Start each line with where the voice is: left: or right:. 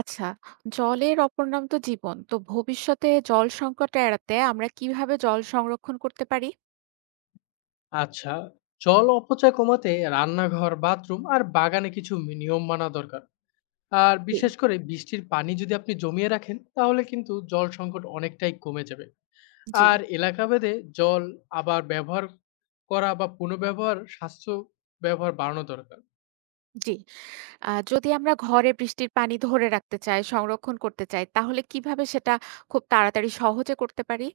right: আচ্ছা, জলের অপর নাম তো জীবন। তো ভবিষ্যতে জল সংকট এড়াতে আমরা কিভাবে জল সংরক্ষণ করতে পারি?
left: আচ্ছা, জল অপচয় কমাতে রান্নাঘর, বাথরুম আর বাগানে নিয়ম মানা দরকার। আর
right: জি,
left: বিশেষ করে বৃষ্টির পানি যদি আপনি জমিয়ে রাখেন, তাহলে কিন্তু জল সংকট অনেকটাই কমে যাবে।
right: জি,
left: আর এলাকা ভেদে জল আবার ব্যবহার করা বা পুনর্ব্যবহার স্বাস্থ্য ব্যবহার বাড়ানো দরকার।
right: জি। যদি আমরা ঘরে বৃষ্টির পানি ধরে রাখতে চাই, সংরক্ষণ করতে চাই, তাহলে কিভাবে সেটা খুব তাড়াতাড়ি সহজে করতে পারি?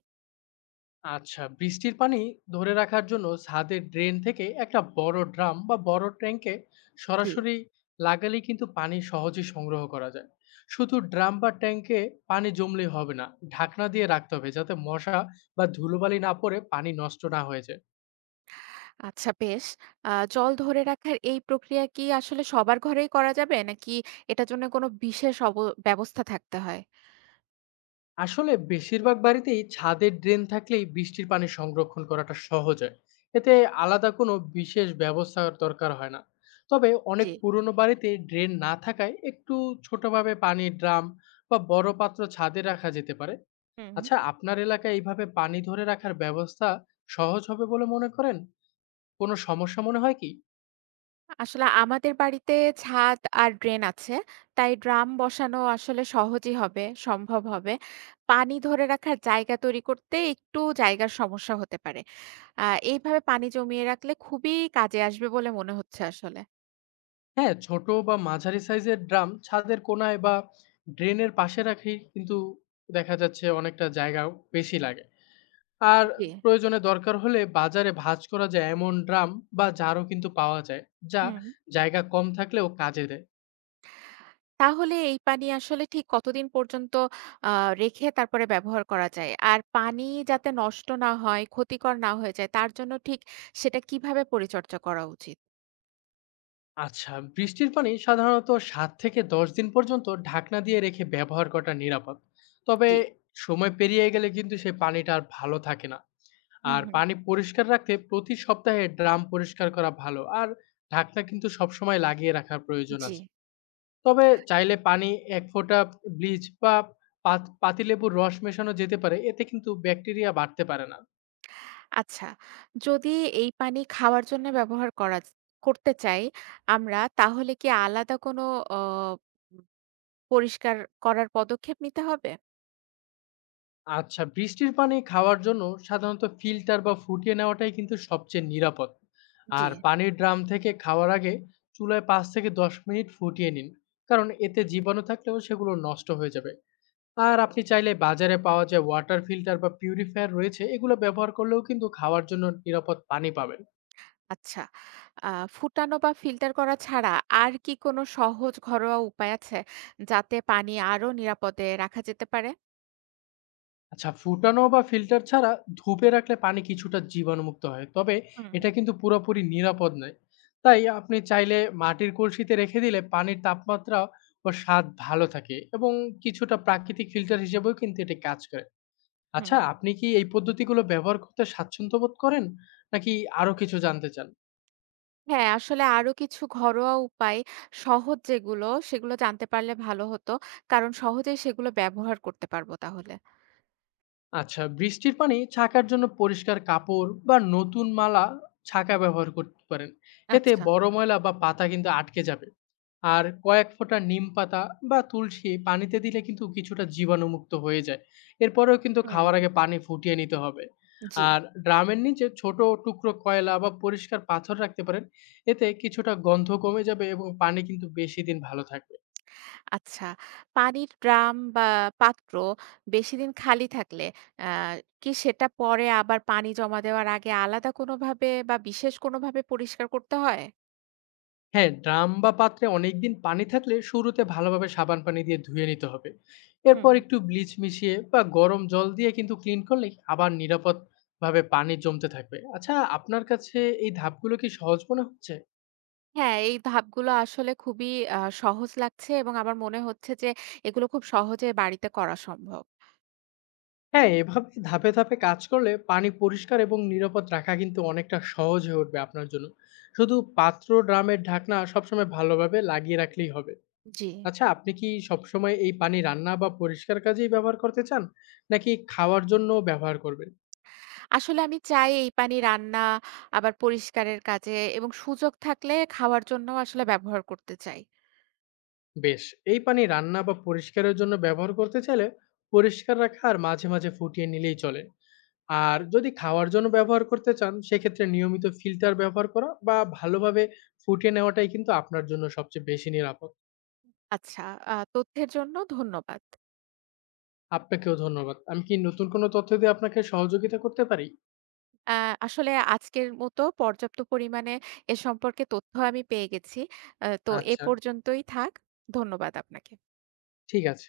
left: আচ্ছা, বৃষ্টির পানি ধরে রাখার জন্য ছাদের ড্রেন থেকে একটা বড় ড্রাম বা বড় ট্যাঙ্কে
right: জি।
left: সরাসরি লাগালেই কিন্তু পানি সহজে সংগ্রহ করা যায়। শুধু ড্রাম বা ট্যাঙ্কে পানি জমলে হবে না, ঢাকনা দিয়ে রাখতে হবে যাতে মশা বা ধুলোবালি না পড়ে, পানি নষ্ট না হয়ে যায়।
right: আচ্ছা বেশ। জল ধরে রাখার এই প্রক্রিয়া কি আসলে সবার ঘরেই করা যাবে? নাকি এটার জন্য কোনো বিশেষ ব্যবস্থা থাকতে হয়?
left: আসলে বেশিরভাগ বাড়িতেই ছাদের ড্রেন থাকলেই বৃষ্টির পানি সংরক্ষণ করাটা সহজ হয়। এতে আলাদা কোনো বিশেষ ব্যবস্থার দরকার হয় না। তবে অনেক
right: জি।
left: পুরনো বাড়িতে ড্রেন না থাকায় একটু ছোটভাবে পানির ড্রাম বা বড় পাত্র ছাদে রাখা যেতে পারে।
right: হুম।
left: আচ্ছা, আপনার এলাকায় এইভাবে পানি ধরে রাখার ব্যবস্থা সহজ হবে বলে মনে করেন? কোনো সমস্যা মনে হয় কি?
right: আসলে আমাদের বাড়িতে ছাদ আর ড্রেন আছে। তাই ড্রাম বসানো আসলে সহজই হবে, সম্ভব হবে। পানি ধরে রাখার জায়গা তৈরি করতে একটু জায়গার সমস্যা হতে পারে। আ এইভাবে পানি জমিয়ে রাখলে খুবই কাজে আসবে বলে মনে হচ্ছে আসলে।
left: হ্যাঁ, ছোট বা মাঝারি সাইজের ড্রাম ছাদের কোণায় বা ড্রেনের পাশে রাখি, কিন্তু দেখা যাচ্ছে অনেকটা জায়গাও বেশি লাগে। আর
right: জি,
left: প্রয়োজনে দরকার হলে বাজারে ভাঁজ করা যায় এমন ড্রাম বা জারও কিন্তু পাওয়া যায়, যা
right: হুম।
left: জায়গা কম থাকলেও কাজে দেয়।
right: তাহলে এই পানি আসলে ঠিক কতদিন পর্যন্ত আ রেখে তারপরে ব্যবহার করা যায়? আর পানি যাতে নষ্ট না হয়, ক্ষতিকর না হয়ে যায়, তার জন্য ঠিক সেটা কিভাবে পরিচর্যা করা উচিত?
left: আচ্ছা, বৃষ্টির পানি সাধারণত ৭ থেকে ১০ দিন পর্যন্ত ঢাকনা দিয়ে রেখে ব্যবহার করাটা নিরাপদ। তবে
right: জি,
left: সময় পেরিয়ে গেলে কিন্তু সেই পানিটা আর ভালো থাকে না।
right: হুম,
left: আর
right: হুম।
left: পানি পরিষ্কার রাখতে প্রতি সপ্তাহে ড্রাম পরিষ্কার করা ভালো, আর ঢাকনা কিন্তু সবসময় লাগিয়ে রাখার প্রয়োজন
right: জি।
left: আছে। তবে চাইলে পানি, ১ ফোঁটা ব্লিচ বা পাতিলেবুর রস মেশানো যেতে পারে। এতে কিন্তু ব্যাকটেরিয়া বাড়তে পারে না।
right: আচ্ছা, যদি এই পানি খাওয়ার জন্য ব্যবহার করা য করতে চাই আমরা তাহলে কি আলাদা কোনো অ উম পরিষ্কার করার পদক্ষেপ নিতে হবে?
left: আচ্ছা, বৃষ্টির পানি খাওয়ার জন্য সাধারণত ফিল্টার বা ফুটিয়ে নেওয়াটাই কিন্তু সবচেয়ে নিরাপদ।
right: জি।
left: আর পানির ড্রাম থেকে খাওয়ার আগে চুলায় ৫ থেকে ১০ মিনিট ফুটিয়ে নিন। কারণ এতে জীবাণু থাকলেও সেগুলো নষ্ট হয়ে যাবে। আর আপনি চাইলে বাজারে পাওয়া যায় ওয়াটার ফিল্টার বা পিউরিফায়ার রয়েছে, এগুলো ব্যবহার করলেও কিন্তু খাওয়ার জন্য নিরাপদ পানি পাবেন।
right: আচ্ছা। আ ফুটানো বা ফিল্টার করা ছাড়া আর কি কোনো সহজ ঘরোয়া উপায় আছে? যাতে পানি আরো নিরাপদে রাখা যেতে পারে?
left: আচ্ছা, ফুটানো বা ফিল্টার ছাড়া ধূপে রাখলে পানি কিছুটা জীবাণুমুক্ত হয়, তবে
right: হুম,
left: এটা কিন্তু পুরোপুরি নিরাপদ নয়। তাই আপনি চাইলে মাটির কলসিতে রেখে দিলে পানির তাপমাত্রা ও স্বাদ ভালো থাকে, এবং কিছুটা প্রাকৃতিক ফিল্টার হিসেবেও কিন্তু এটি কাজ করে।
right: হুম।
left: আচ্ছা, আপনি কি এই পদ্ধতিগুলো ব্যবহার করতে স্বাচ্ছন্দ্য বোধ করেন, নাকি আরো কিছু জানতে চান?
right: হ্যাঁ, আসলে আরো কিছু ঘরোয়া উপায় সহজ যেগুলো, সেগুলো জানতে পারলে ভালো হতো। কারণ সহজেই সেগুলো ব্যবহার করতে পারবো তাহলে।
left: আচ্ছা, বৃষ্টির পানি ছাকার জন্য পরিষ্কার কাপড় বা নতুন মালা ছাকা ব্যবহার করতে পারেন। এতে
right: আচ্ছা,
left: বড় ময়লা বা পাতা কিন্তু আটকে যাবে। আর কয়েক ফোঁটা নিম পাতা বা তুলসী পানিতে দিলে কিন্তু কিছুটা জীবাণুমুক্ত হয়ে যায়। এরপরেও কিন্তু
right: হুম।
left: খাওয়ার আগে পানি ফুটিয়ে নিতে হবে।
right: জি,
left: আর ড্রামের নিচে ছোট টুকরো কয়লা বা পরিষ্কার পাথর রাখতে পারেন। এতে কিছুটা গন্ধ কমে যাবে এবং পানি কিন্তু বেশি দিন ভালো থাকবে।
right: আচ্ছা। পানির ড্রাম বা পাত্র বেশিদিন খালি থাকলে আ কি সেটা পরে আবার পানি জমা দেওয়ার আগে আলাদা কোনোভাবে বা বিশেষ কোনোভাবে পরিষ্কার করতে হয়?
left: হ্যাঁ, ড্রাম বা পাত্রে অনেকদিন পানি থাকলে শুরুতে ভালোভাবে সাবান পানি দিয়ে ধুয়ে নিতে হবে। এরপর
right: হুম।
left: একটু ব্লিচ মিশিয়ে বা গরম জল দিয়ে কিন্তু ক্লিন করলেই আবার নিরাপদভাবে পানি জমতে থাকবে। আচ্ছা, আপনার কাছে এই ধাপগুলো কি সহজ মনে হচ্ছে?
right: হ্যাঁ, এই ধাপগুলো আসলে খুবই সহজ লাগছে এবং আমার মনে হচ্ছে যে এগুলো খুব সহজে বাড়িতে করা সম্ভব।
left: হ্যাঁ, এভাবে ধাপে, ধাপে কাজ করলে পানি পরিষ্কার এবং নিরাপদ রাখা কিন্তু অনেকটা সহজ হয়ে উঠবে আপনার জন্য। শুধু পাত্র, ড্রামের ঢাকনা সবসময় ভালোভাবে লাগিয়ে রাখলেই হবে।
right: জি।
left: আচ্ছা, আপনি কি সবসময় এই পানি রান্না বা পরিষ্কার কাজেই ব্যবহার করতে চান? নাকি খাওয়ার জন্যও ব্যবহার করবেন?
right: আসলে আমি চাই এই পানি রান্না, আবার পরিষ্কারের কাজে এবং সুযোগ থাকলে খাওয়ার জন্যও আসলে ব্যবহার করতে চাই।
left: বেশ, এই পানি রান্না বা পরিষ্কারের জন্য ব্যবহার করতে চাইলে পরিষ্কার রাখা আর মাঝে, মাঝে ফুটিয়ে নিলেই চলে। আর যদি খাওয়ার জন্য ব্যবহার করতে চান, সেক্ষেত্রে নিয়মিত ফিল্টার ব্যবহার করা বা ভালোভাবে ফুটিয়ে নেওয়াটাই কিন্তু আপনার জন্য সবচেয়ে বেশি নিরাপদ।
right: আচ্ছা, তথ্যের জন্য ধন্যবাদ।
left: আপনাকেও ধন্যবাদ। আমি কি নতুন কোনো তথ্য দিয়ে আপনাকে সহযোগিতা করতে পারি?
right: আ আসলে আজকের মতো পর্যাপ্ত পরিমাণে এ সম্পর্কে তথ্য আমি পেয়ে গেছি। তো এ
left: আচ্ছা,
right: পর্যন্তই থাক। ধন্যবাদ আপনাকে।
left: ঠিক আছে।